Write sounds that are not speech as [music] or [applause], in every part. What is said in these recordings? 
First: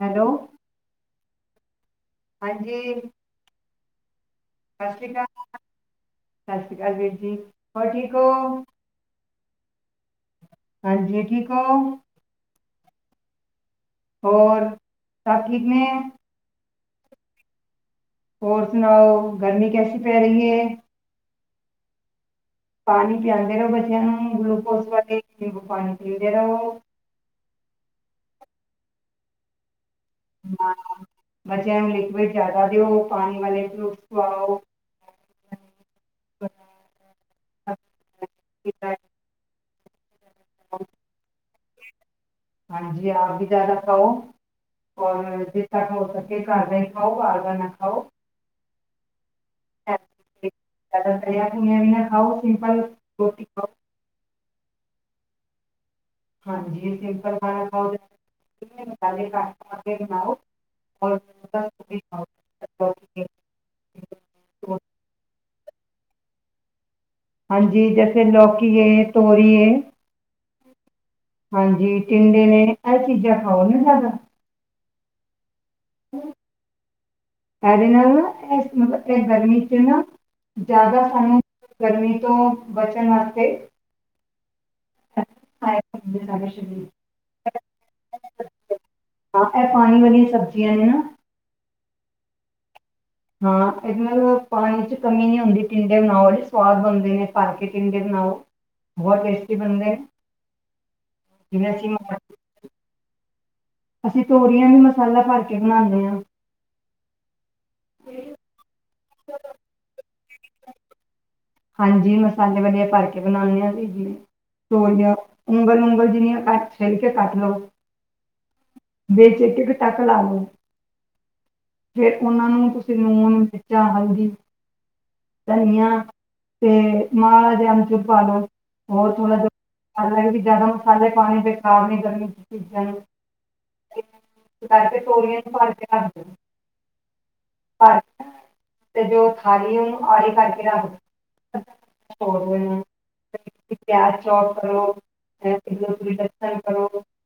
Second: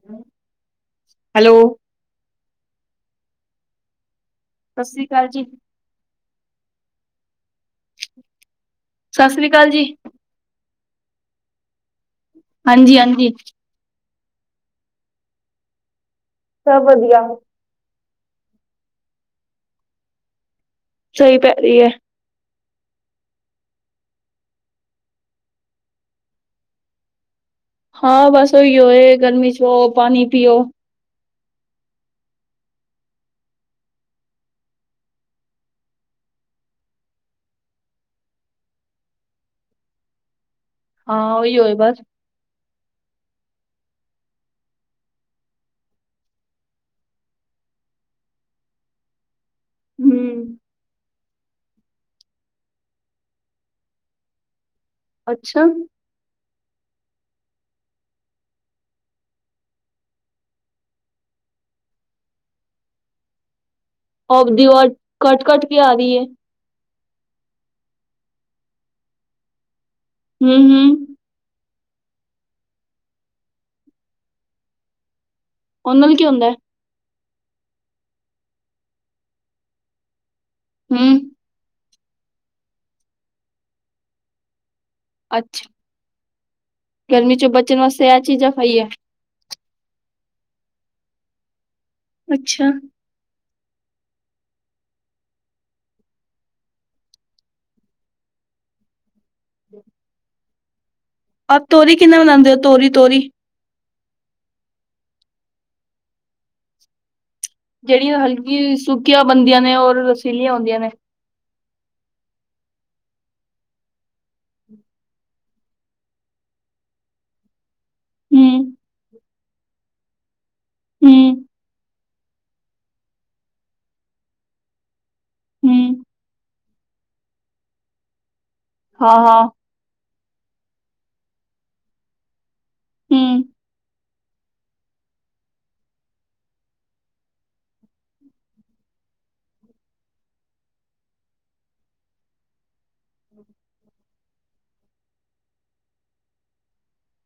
Hello hello ਹਾਂਜੀ ਸਤਿ ਸ੍ਰੀ ਅਕਾਲ ਜੀ ਸਤੀ ਅਕਾਲ ਵੀਰ ਜੀ ਹੋਰ ਠੀਕ ਹੋ ਸਤਿ ਸ੍ਰੀ ਅਕਾਲ ਜੀ ਹਾਂਜੀ ਠੀਕ ਹੋ ਹਾਂਜੀ ਹਾਂਜੀ ਔਰ ਤਕਦ ਨੇ ਸਭ ਵਧੀਆ ਹੋਰ ਸੁਣਾਓ ਗਰਮੀ ਕੈਸੀ ਪੈ ਰਹੀ ਹੈ ਸਹੀ ਪੈ ਰਹੀ ਹੈ ਪਾਣੀ ਪੀਂਦੇ ਰਹੋ ਬੱਚਿਆਂ ਨੂੰ ਗਲੂਕੋਸ ਵਾਲੇ ਨਿੰਬੂ ਪਾਣੀ ਪੀਂਦੇ ਰਹੋ ਹਾਂ ਬਸ ਉਹੀ ਹੋਏ ਗਰਮੀ ਚ ਬਹੁ ਪਾਣੀ ਪੀਓ ਹਾਂ, ਬੱਚਿਆਂ ਨੂੰ ਲਿਕਵਿਡ ਜ਼ਿਆਦਾ ਦਿਓ ਪਾਣੀ ਵਾਲੇ ਫਰੂਟਸ ਖਵਾਓ [unintelligible] ਹਾਂ ਹੀ ਹੋਏ ਬਸ ਜੇ ਆਪ ਵੀ ਜ਼ਿਆਦਾ ਖਾਓ ਔ ਜਿਸ ਤਰ ਖ ਹੋ ਸਕੇ ਘਰ ਦਾ ਹੀ ਖਾਓ ਆਰ ਦਾ ਨਾ ਖਾਓ ਹੂੰ, ਹ ਮ ਬਨਾਂ ਖਾਓ ਸਪਲ ਰੋਟੀ ਖਾਓ ਅੱਛਾ ਹਾਂਜੀ, ਸਿੰਪਲ ਖਾਓ ਤੇ ਮਸਾਲੇ ਘੱਟ ਪਾ ਕੇ ਬਣਾਓ। [inaudible] ਆਪ ਦੀ ਆਵਾਜ਼ ਕੱਟ ਕਟ ਆ ਰੀਏ। ਹਾਂਜੀ, ਜੈਸੇ ਲਕੀਏ ਤੋਰੀਏ ਹਂ, ਹਂ ਹਾਂਜੀ ਟਿੰਡੇ ਨੇਂ ਇਹ ਚੀਜ਼ਾਂ ਖਾਓ ਨਾਂ ਜ਼ਿਆਦਾ। ਉਹ ਨਾਲ ਕੀ ਹੁੰਦਾ ਐ। ਕਰ ਨੂੰ ਇਸ ਮ ਏ ਗਰਮੀ ਚ ਨਾਂ ਜ਼ਿਆਦਾ ਹੂੰ, ਸਮ ਗਰਮੀ ਤੋਂ ਬਚਣ ਆਸਤੇ ਅੱਛਾ [unintelligible] ਗਰਮੀ ਚੋਂ ਬਚਣ ਵਾਸਤੇ ਆ ਚੀਜ਼ ਖਾਈਐ। ਹਾਂ ਇਹ ਪਾਣੀ ਵਾਲੀਆਂ ਸਬਜ਼ੀਆਂ ਨੇਂ ਨਾਂ ਅੱਛਾ। ਹਾਂ, ਇਹਨਾਂ ਪਾਣੀ ਚ ਕਮੀ ਨਈਂ ਹੁੰਦੀ ਟਿੰਡੇ ਬਣਾਓੇ ਸਵਾਦ ਬਣਦੇ ਨੇ, ਭਰ ਕੇ ਟਿੰਡੇ ਬਣਾਓ ਬਹੁਤ ਟੇਸ ਟੀ ਬਣਦੇ ਨੇਂ। ਆ ਤੋਰੀ ਕਿੰਨਾ ਬਣਾਂਦੇ ਹੋ ਤੋਰੀ ਤੋਰੀ। ਅਸੀਂ ਤੋਰੀਆਂ ਵੀ ਮਸਾਲਾ ਭਰ ਕੇ ਬਣਾਂਦੇ ਆਂ। ਜਿਹੜੀਆਂ ਹਲਕੀ ਚੂਕੀਆਂ ਬੰਦੀਆਂ ਨੇ ਔਰ ਚਿੱਲੀਆਂ ਹੁੰਦੀਆਂ ਨੇ। ਹਾਂਜੀ, ਮਸਾਲੇ ਵਾਲੀਆਂ ਭਰ ਕੇ ਬਣਾਂਣੇ ਆਂ ਜੀ, ਜੀ, ਤੋਰੀਆਂ ਉਂਗਲ, ਉਂਗਲ ਜਿੰਨੀਆਂ ਕੱਟ ਛਿਲ ਕੇ ਕੱਟ ਲੋ। ਹਂ। ਵਿਚ ਇੱਕ-ਇੱਕ ਟੱਕ ਲਾ ਲੋ। ਹਂ। ਫਿਰ ਉਹਨਾਂ ਨੂੰ ਤੁਸੀਂ ਲੂਣ, ਮਿਰਚਾਂ, ਹਲਦੀ, ਧਨੀਆ ਹੂੰ, ਤੇ ਮਾੜਾ ਜਿਆ ਅੰਬਚੂਰ ਪਾਲੋ। ਹੋਰ ਥੋੜਾ ਹਾਂ-ਹਾਂ, ਜਿਹਾ, ਮਸਾਲਾ ਇਹਦੇ ਵਿੱਚ ਜਿਆਦਾ ਮਸਾਲੇ ਪਾਣੀ ਬੇਕਾਰੀ ਗਰਮੀ ਚ ਸਜ ਹੂੰ। ਕਰਕੇੋ ਤੋਲੀਏ ਨੂੰ ਭਰ ਕੇ ਰੱਖ ਦਿ ਭਰ ਤੇ ਜੋ ਥਾਲੀ ਉਹਨੂੰ ਆੜੀ ਕਰਕੇ ਰੱਖਦੋ। ਪਿਆ ਚੌ [unintelligible] ਕਰੋ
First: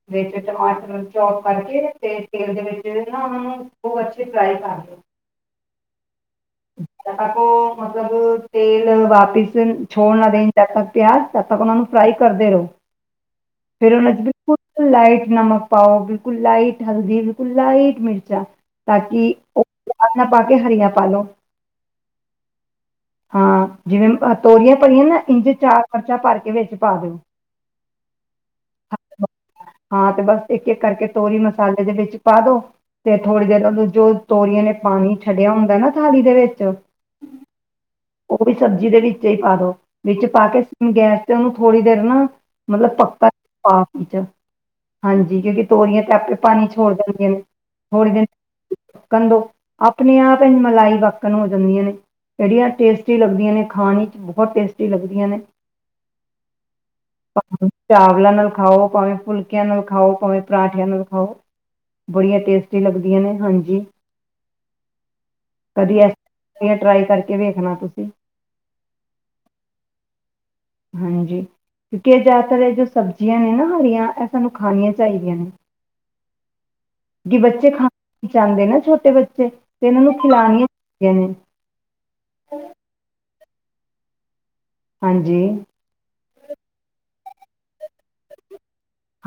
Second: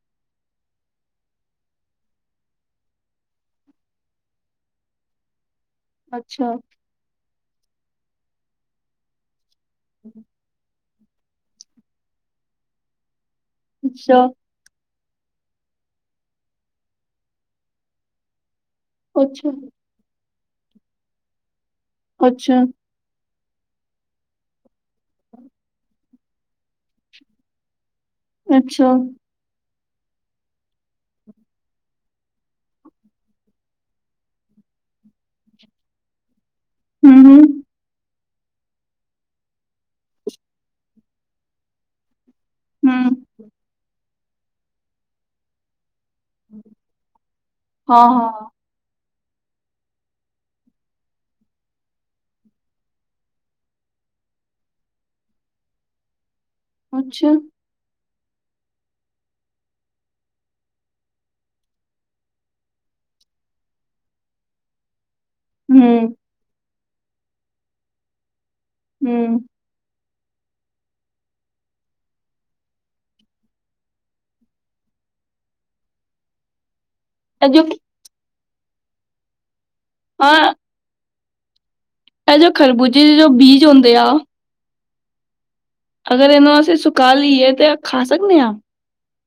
ਟਮਾਟਰ [inaudible] ਚੌਪ ਕਰਕੇ ਤੇ ਤੇਲ ਦੇ ਵਿੱਚ ਨਾਂ ਉਹਨਾਂ ਨੂੰ ਬ ਅੱਛੀ ਫਰਾਈ ਕਰ ਦੋ। ਅੱਛਾ, ਤਾ ਕੋ ਮਤਲਬ ਤੇਲ ਵਾਪਿਸ ਛੋੜਨਾ ਦੇਣ ਜਦ ਤੱਕ ਪਿਆਜ਼ ਤਦ ਤੱਕ ਉਹਨਾਂ ਨੂੰ ਫਰਾਈ ਕਰਦੇ ਰਹੋ ਫੇਿਰ ਉਹਨਾ ਚ ਅੱਛਾ, ਬਿਲਕੁਲ ਲਾਈਟ ਨਮਕ ਪਾਓ ਬਿਲਕੁਲ ਲਾਈਟ ਹਲਦੀ ਬਿਲਕੁਲ ਲਾਈਟ ਮਿਰਚਾਂ ਤਾਂ ਕਿ ਅੱਛਾ, ਉਹ ਪਿਆਜ ਨਾ ਪਾ ਕੇ ਹਰੀਆਂ ਪਾਾਲੋ ਅੱਛਾ ਹਾਂ ਜਿਵੇਂ ਤੋਰੀਆਂ ਭਰੀਆਂ ਨਾ ਇੰਝ ਚਾਰ ਮਰਚਾ ਭਰ ਕੇ ਵਿੱਚ ਪਾ ਦਿਓ, ਅੱਛਾ,,, ਹਾਂ ਤੇ ਬਸ ਇੱਕ ਇੱਕ ਕਰਕੇ ਤੋਰੀ ਮਸਾਲੇ ਦੇ ਵਿੱਚ ਪਾ ਦੋ ਤੇ ਥੋੜ੍ਹੀ ਦੇਰ ਉਹਨੂੰ ਜੋ ਤੋਰੀਆਂ ਨੇ ਪਾਣੀ ਛੱਡਿਆ ਹੁੰਦਾ ਨਾ ਥੋੜੀ ਦੇ ਵਿੱਚ, ਹੂੰ, [unintelligible] ਹੂੰ। ਉਹ ਵੀ ਸਬਜ਼ੀ ਦੇ ਵਿੱਚ ਹੀ ਪਾ ਦੋ ਵਿੱਚ ਪਾ ਕੇ ਗੈਸ ਤੇ ਉਹਨੂੰ ਥੋੜ੍ਹੀ ਦੇਰ ਨਾ, ਮਤਲਬ ਪੱਕਾ,,,, ਪਾ, ਹਾਂਜੀ ਕਿਉਂਕਿ ਤੋਰੀਆਂ, ਆਪੇ ਪਾਣੀ ਛੋੜ ਦੇਣਗੇ ਨੇ,,, ਥੋੜੀ ਦੇਰ ਹਾਂ-ਹਾਂ, ਬਾਦ ਦੋ ਆਪਣੇ ਆਪ ਮਲਾਈ ਵਕਣ ਹੋ ਜਾਂਦੀਆਂ ਨੇ, ਬੜੀਆਂ ਟੇਸਟੀ ਲੱਗਦੀਆਂ ਨੇ ਖਾਣ ਵਿੱਚ ਬਹੁਤ ਟੇਸਟੀ ਲੱਗਦੀਆਂ ਨੇ ਅੱਛਾ, [unintelligible] ਚਾਵਲਾਂ ਨਾਲ ਖਾਓ ਭਾਵੇਂ ਫੁਲਕਿਆਂ ਨਾਲ ਖਾਓ ਭਾਵੇਂ ਪਰਾਂਠਿਆਂ ਨਾਲ ਖਾਓ ਬੜੀਆਂ ਟੇਸਟੀ ਲੱਗਦੀਆਂ ਨੇ ਹਾਂਜੀ ਕਦੀ,,,,, ਹੂੰ, ਟਰਾਈ ਕਰਕੇ, ਕਿ ਵੇਖਣਾ ਤੁਸੀਂ ਹਮ ਹਾਂਜੀ ਕਿਉਂਕਿ ਇਹ ਜ਼ਿਆਦਾਤਰ ਇਹ ਜੋ ਸਬਜ਼ੀਆਂ ਨੇ ਨਾ ਹਰੀਆਂ ਇਹ ਸਾਨੂੰ ਖਣੀਆਂ ਚਾਹੀਦੀਆਂ ਨੇ ਇਹ ਜੋ ਬੱਚੇ ਖਾ ਜਾਂਦੇ ਨਾ ਛੋਟੇ ਬੱਚੇ ਤੇ ਇਹਨਾਂ ਨੂੰ ਹਾਂ, ਖਿਲਣੀਆਂ ਚਾਹੀਦੀਆਂ ਨੇ, ਇਹ ਜੋ ਖਰਬੂਜੇ ਦੀ ਜੋ? ਬੀਜ ਹੁੰਦੇ ਆ, ਹਾਂਜੀ, ਅਗਰ ਇਹਨੂੰ ਅਸੀਂ ਸੁਕਾ ਲਈਏ ਤੇ ਖਾ ਸਕਦੇ ਹਾਂ?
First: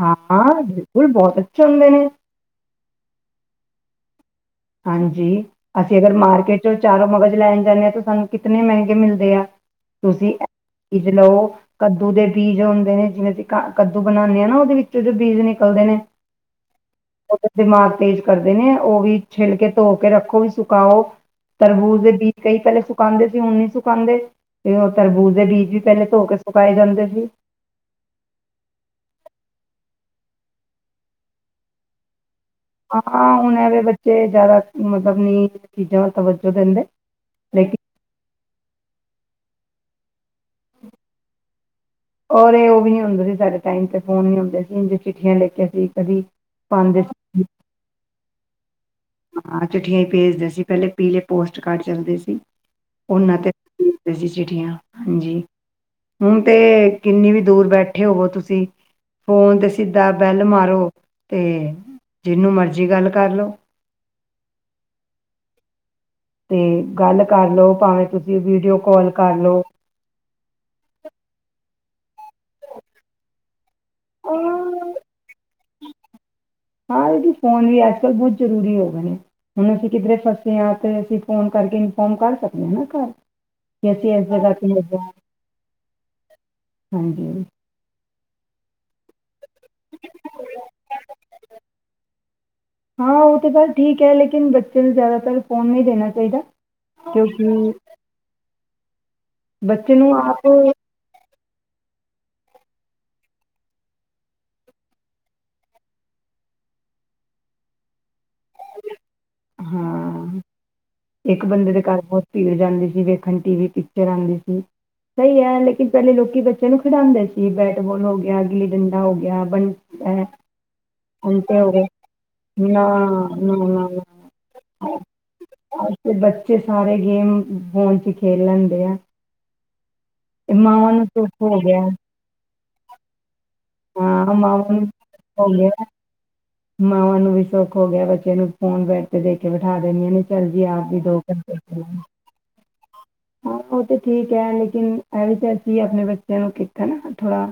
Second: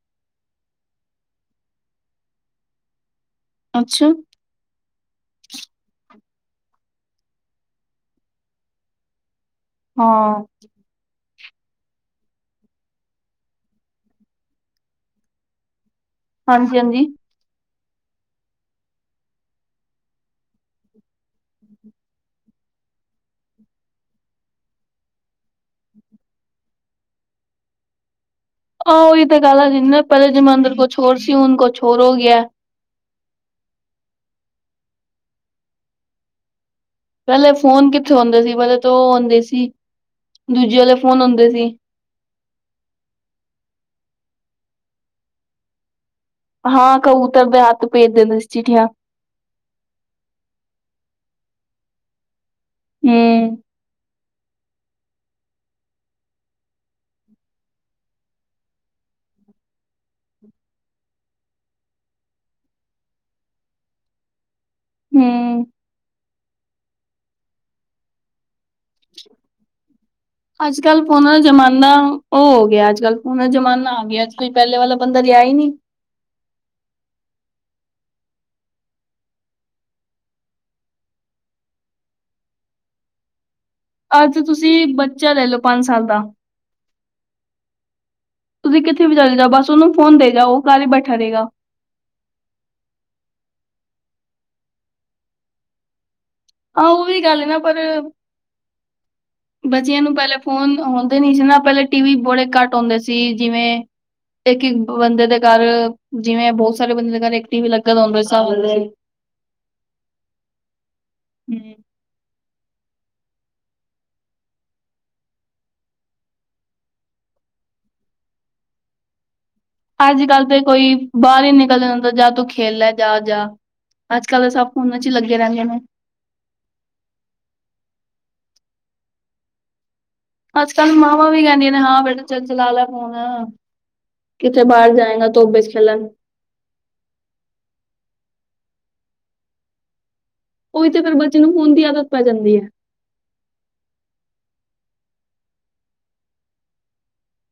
ਹਾਂ ਹਾਂ ਬਿਲਕੁਲ ਬਹੁਤ ਅੱਛੇ ਹੁੰਦੇ ਨੇ, ਅੱਛਾ, ਹਾਂਜੀ ਅਸੀਂ ਅਗਰ ਮਾਰਕੀਟ ਚੋਂ ਚਾਰੋਂ ਮਗਜ਼ ਲੈਣ ਜਾਂਦੇ ਹਾਂ ਤਾਂ ਸਾਨੂੰ ਕਿਤਨੇ ਮਹਿੰਗੇ ਮਿਲਦੇ ਆ, ਤੁਸ ਹਾਂ, ਬੀਜ ਲਓ, ਕੱਦੂ ਦੇ ਬੀਜ ਹੁੰਦੇ ਨੇ ਜਿਵੇਂ ਅਸੀਂ ਕ ਕੱਦੂ ਬਣਾਉਂਦੇ ਆਾਂ ਨਾ ਉਹਦੇ ਵਿੱਚ ਜੋ ਬੀਜ ਨਿਕਲਦੇ ਨੇ, ਹਾਂਜੀ ਹਾਂਜੀ, ਉਹਦੇ ਦਿਮਾਗ ਤੇਜ਼ ਕਰਦੇ ਨੇ ਉਹ ਵੀ? ਛਿੱਲ ਕੇ ਧੋ ਕੇ ਰੱਖੋ ਵੀ ਸੁਕਾਓ ਤਰਬੂਜ਼ ਦੇ ਬੀਜ ਕਈ ਪਹਿਲੇ ਸੁਕਾਉਦੇ ਸੀ ਹੁਣ ਨ ਸੁਕਾਉਂਦੇ ਤੇ ਉਹ ਤਰਬੂਜ਼ ਦੇ ਬੀਜ ਵੀ ਪਹਿਲੇ ਧੋ ਕੇ ਸੁਕਾਏ ਜਾਂਦੇ ਸੀ, ਆਹ ਉਹੀ ਤਾਂ ਗੱਲ ਆ ਸੀ ਨਾ ਪਹਿਲੇ ਜਮਾਨੇ ਕੁਛ ਹੋਰ ਸੀ ਹੁਣ ਕੁਛ ਹੋਰ ਹੋ ਗਿਆ, ਹਾਂ ਹੁਣ ਐਵੇਂ ਬੱਚੇ ਜ਼ਿਆਦਾ ਮਤਲਬ ਨੀ ਚੀਜ਼ਾਂ ਦਾ ਤਵੱਜੋ ਦਿੰਦੇ, ਪਹਿਲੇ ਲੇਕਿਨ ਫੋਨ ਕਿੱਥੇ ਹਉਂਦੇ ਸੀ, ਵਾਲੇ ਤੋਂ ਉਹ ਆਉਂਦੇ ਸੀ ਦੂਜੇ ਵਾਲੇ ਫੋਨ ਆਉਂਦੇ ਸੀ ਔਰ ਇਹ ਉਹ ਵੀ ਨੀ ਹੁੰਦਾ ਸੀ ਸਾਡੇ ਟਾਈਮ ਤੇ ਫੋਨ ਨ ਹੁੰਦੇ ਸੀ ਚਿੱਠੀਆਂ ਲਿਖਿਆ ਸੀ ਕਦੀ, ਹਾਂ ਪਾਉਂਦੇ ਸੀ ਕਬੂਤਰ ਦੇ ਹੱਥ ਭੇਜ ਦਿੰਦੇ ਸੀ ਚਿੱਠੀੀਆਂ ਹਾਂ ਚਿੱਠੀਆਂ ਹੀ ਭੇਜਦੇ ਸੀ ਪਹਿਲੇ ਪੀਲੇ ਪੋਸਟ ਕਾਰਡ ਚੱਲਦੇ ਸੀ ਉਹਨਾਂ ਤੇ ਹੂੰ, ਸੀ ਚਿੱਠੀਆਂ ਹਾਂਜੀ ਹੁਣ ਤੇ ਕਿੰਨੀ ਵੀ ਦੂਰ ਬੈਠੇ ਹੋਵੋ ਤੁਸੀਂ ਫੋਨ ਤੇ ਸਿੱਧਾ ਬੈਲ ਮਾਰੋ ਤੇ ਜਿਹਨੂੰ ਮਰਜ਼ੀ ਗੱਲ ਕਰ ਲਓ ਹਮ ਤੇ ਗੱਲ ਕਰ ਲਓ ਭਾਵੇਂ ਤੁਸੀਂ ਵੀਡੀਓ ਕਾਲ ਕਰ ਲਓ ਅੱਜ ਕੱਲ ਪੁਣਾ ਜਮਾਨਾ ਬੰ ਉਹ ਹੋ ਗਿਆ ਅੱਜ ਕੱਲ ਹੁਣ ਜ਼ਮਾਨਾ ਆ ਗਿਆੱ ਪਹਿਲੇ ਵਾਲਾ ਬੰਦਾ ਰਿਿਆ ਹੀ ਨਹੀਂੀ ਹਾਂ ਇਹਦੀ ਫੋਨ ਵੀ ਅੱਜ ਕੱਲ੍ਹ ਬਹੁਤ ਜ਼ਰੂਰੀ ਹੋ ਗਏ ਨੇ ਹੁਣ ਅਸੀਂ ਕਿੱਧਰੇ ਫਸੇ ਹਾਂ ਅਤੇ ਅਸੀਂ ਫ਼ੋਨ ਕਰਕੇ ਇਨਫੋਰਮ ਕਰ ਸਕਦੇ ਹਾਂ ਨਾ ਘਰ ਕਿ ਅਸੀਂ ਇਸ ਅੱਜ ਜਗ੍ਹਾ ਤੇ ਤੁਸੀਂ ਹੈਗੇ ਹਾਂ ਬੱਚਾ ਲੈ ਲਓ ਪੰਜ ਸਾਲ ਦਾ ਹਾਂਜੀ ਤੁਸੀਂ ਕਿੱਥੇ ਉੱਥੇ ਵੀ ਚਲੇ ਜਾ ਬਸ ਉਹਨੂੰ ਫੋਨ ਦੇ ਜਾਓ ਉਹ ਕੱਲ ਹੀ ਬੈਠਾ ਰਹੇਗਾ ਹਾਂ ਉਹ ਤਾਂ ਗੱਲ ਠੀਕ ਹੈ ਲੇਕਿਨ ਬੱਚੇ ਨੂੰ ਜ਼ਿਆਦਾਤਰ ਫੋਨ ਨਹੀਂ ਦੇਣਾ ਚਾਹੀਦਾ ਆਹੋ ਉਹ ਵੀ ਗੱਲ ਨਾ ਕਿਉਂਕਿ ਪਰ ਬੱਚੇ ਬੱਚਿਆਂ ਨੂੰ ਪਹਿਲੇ ਆਪ ਫੋਨ ਆਉਂਦੇ ਨੀ ਸੀ ਨਾ ਪਹਿਲੇ ਟੀਵ ਬੜੇ ਘੱਟ ਆਉਂਦੇ ਸੀ ਜਿਵੇਂ ਇੱਕ ਇੱਕ ਬੰਦੇ ਦੇ ਘਰ ਜਿਵੇਂ ਬਹੁਤ ਸਾਰੇ ਬੰਦੇ ਦੇ ਘਰ ਇੱਕ ਟੀਵ ਲੱਗ ਆਦੇ ਹਿਸਾਬ ਹਾਂ ਇੱਕ ਬੰਦੇ ਦੇ ਘਰ ਬਹੁਤ ਫੀਡ ਜਾਂਦੀ ਸੀ ਵੇਖਣ ਟੀ ਵੀ ਪਿਕਚਰ ਆਉਂਦੀ ਸੀ ਸਹੀ ਹੈ ਲੇਕਿਨ ਪਹਿਲੇ ਲੋਕੀ ਬੱਚਿਆਂ ਨੂੰ ਖਿਡਾਉਂਦੇ ਸੀ ਬੈਟਬਲ ਹੋ ਗਿਆ ਗਿੱਲੀ ਡੰਡਾ ਹੋ ਗਿਆ ਬੰ ਅੱਜ ਅਹ ਕੱਲ ਤੇ ਕੋਈ ਬਾਹਰ ਹੀ ਅੰਟੇ ਹੋ ਗਏ ਨਿਕਲਦਾ ਹੁੰਦਾ ਜਾਂ ਤੂੰ ਖੇਲ ਨਾ ਲੈ ਜਾ ਜਾ ਨਾ ਨਾ ਨਾ ਅੱਜ ਕੱਲ ਤਾਂ ਸਭ ਫੋਨਾਂ ਚ ਹੀ ਲੱਗੇ ਰਹਿੰਦੇ ਨੇ ਅੱਜ ਬੱਚੇ ਸਾਰੇ ਗੇਮ ਫੋਨ ਚ ਖੇਲਣ ਤੇ ਆ ਤੇ ਅੱਜ ਕੱਲ੍ਹ ਨੂੰ ਮਾਵਾਂ ਸੁੱਖ ਵੀ ਹੋ ਕਹਿੰਦੀਆਂ ਨੇ ਗਿਆ ਹਾਂ ਬੇਟਾ ਚੱਲ ਚਲਾ ਲਾ ਪਣਾ ਹਾਂ ਮਾਵਾਂ ਨੂੰ ਹੋ ਗਿਆ ਖੇਲਣ ਮਾਵਾਂ ਨੂੰ ਵੀ ਸੁੱਖ ਹੋ ਗਿਆ ਬੱਚੇ ਨੂੰ ਫੋਨ ਬੈ ਦੇ ਕੇ ਬਠਾ ਦੇਿੰਦੀੀਆਂ ਨੇ ਚੱਲ ਜ ਉਹੀ ਆਪ ਵੀ ਤੇ ਫਿਰ ਦੋ ਬੱਚੇ ਨੂੰ ਘੰਟੇ ਫੋਨ ਦੀ ਹਾਂ ਆਦਤ ਪੈ ਜਾਂਦੀ ਹੈ ਉਹ ਤਾਂ ਠੀਕ ਹੈ ਲੇਕਿਨ ਇਹ ਵੀ ਅਸੀਂ ਆਪਣੇ ਬੱਚਿਆਂ ਨੂੰ ਕਿਥ ਨਾ ਥੋੜਾ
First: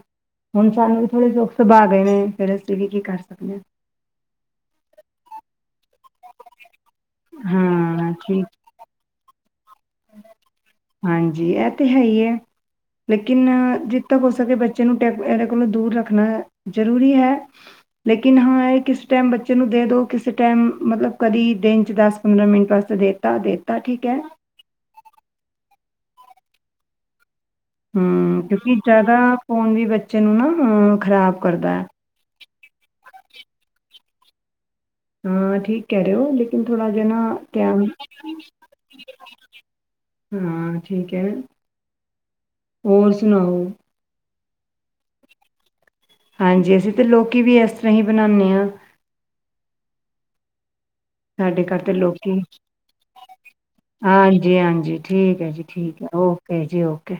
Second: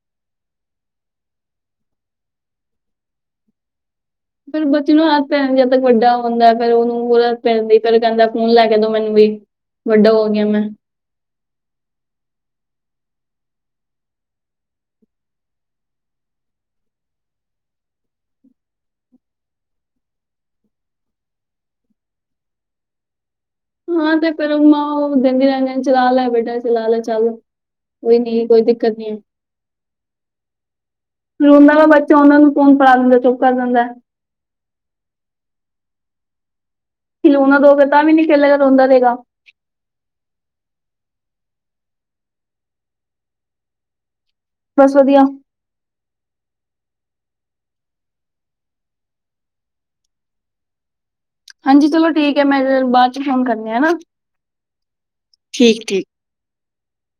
ਹੁਣ ਸਾਨੂੰ ਥੋੜੇ ਸੁ ਸੁਭਾਅ ਗਏ ਨੇ ਫਿਰ ਅਸੀਂ ਵੀ ਕੀ ਕਰ ਸਕਦੇ ਹਾਂ ਫਿਰ ਬੱਚੀ ਨੂੰ ਆ ਪ ਤ ਵੱਡਾ ਹੁੰਦਾ ਫਿਰ ਉਹਨੂੰਤ ਪੈਂਦੀ ਫਿਰਰ ਹਾਂ। ਹਾਂ ਕਹਿੰਦਾ ਠੀਕ ਫੋਨ ਲੈ ਕੇ ਦੋ ਮੈਨੂੰ ਵੀ ਵੱਡਾ ਹੋ ਗਿਆ ਮੈਂ ਹਾਂਜੀ ਇਹ ਤੇ ਹੈ ਹੀ ਹੈ ਲੇਕਿਨ ਜਿੱ ਤੱਕ ਹੋ ਸਕੇ ਬੱਚੇ ਨੂੰ ਟੈ ਇਹਦੇ ਕੋਲੋਂ ਦੂਰ ਰੱਖਣਾ ਜ਼ਰੂਰੀ ਹੈ ਲੇਕਿਨ ਹਾਂ ਇਹ ਕਿਸ ਟਾਈਮ ਬੱਚੇ ਨੂੰ ਦੇ ਦਿਉ ਕਿਸ ਟਾਈਮ ਮਤਲਬ ਕਦੀ ਦਿਨ 'ਚ ਦਸ ਪੰਦਰਾਂ ਮਿੰਟ ਵਾਸਤੇ ਦੇ ਤਾ ਦੇਤਾ ਠੀਕ ਹੈ ਗੰ ਰਗ ਚ ਲਾਲ ਹੈ ਬੇਟਾ ਚਲਾ ਲੇ ਚੱਲ, ਕੋਈ ਹੂੰ, ਨੀ ਕੋਈ ਕਿਉਂਕਿ ਦਿੱਕਤ ਨੀ ਜ਼ਿਆਦਾ ਹੈ ਫੋਨ ਵੀ ਬੱਚੇ ਨੂੰ ਨਾ ਅ ਖ਼ਰਾਬ ਕਰਦਾ ਹੈ। ਸਕੂਨ ਪਲਾ ਦਿੰਦਾ ਚੁੱਪ ਕਰ ਦਿੰਦਾ। ਹਾਂ ਠੀਕ ਕਹਿ ਰਹੇ ਹੋ, ਥੋੜਾ ਜਿਹਾ ਨਾ ਖਿਲੋਣਾ ਟੈਮ ਦੋਗੇ ਤਾਂ ਵੀ ਨੀ ਖੇਲੇਗਾ ਰੋਂਦਾ ਰਹੇਗਾ ਹਾਂ, ਠੀਕ ਹੈ ਹੋਰ ਸੁਣਾਓ। ਬਸ ਵਧੀਆ, ਹਾਂਜੀ, ਅਸੀਂ ਤੇ ਲੋਕੀ ਵੀ ਇਸ ਤਰ੍ਹਾਂ ਹੀ ਬਣਾਨੇ ਹਾਂ, ਸਾਡੇ ਘਰ ਹਾਂਜੀ ਦੇ ਚਲੋ ਲੋਕੀ ਠੀਕ ਹੈ ਮੈਂ ਬਾਅਦ ਚ ਫੋਨ ਕਰਨੀ ਆ ਨਾ ਹਾਂਜੀ-ਹਾਂਜੀ ਠੀਕ ਹੈ ਜੀ ਠੀਕ ਹੈ ਓਕੇ, ਜੀ ਓਕੇ,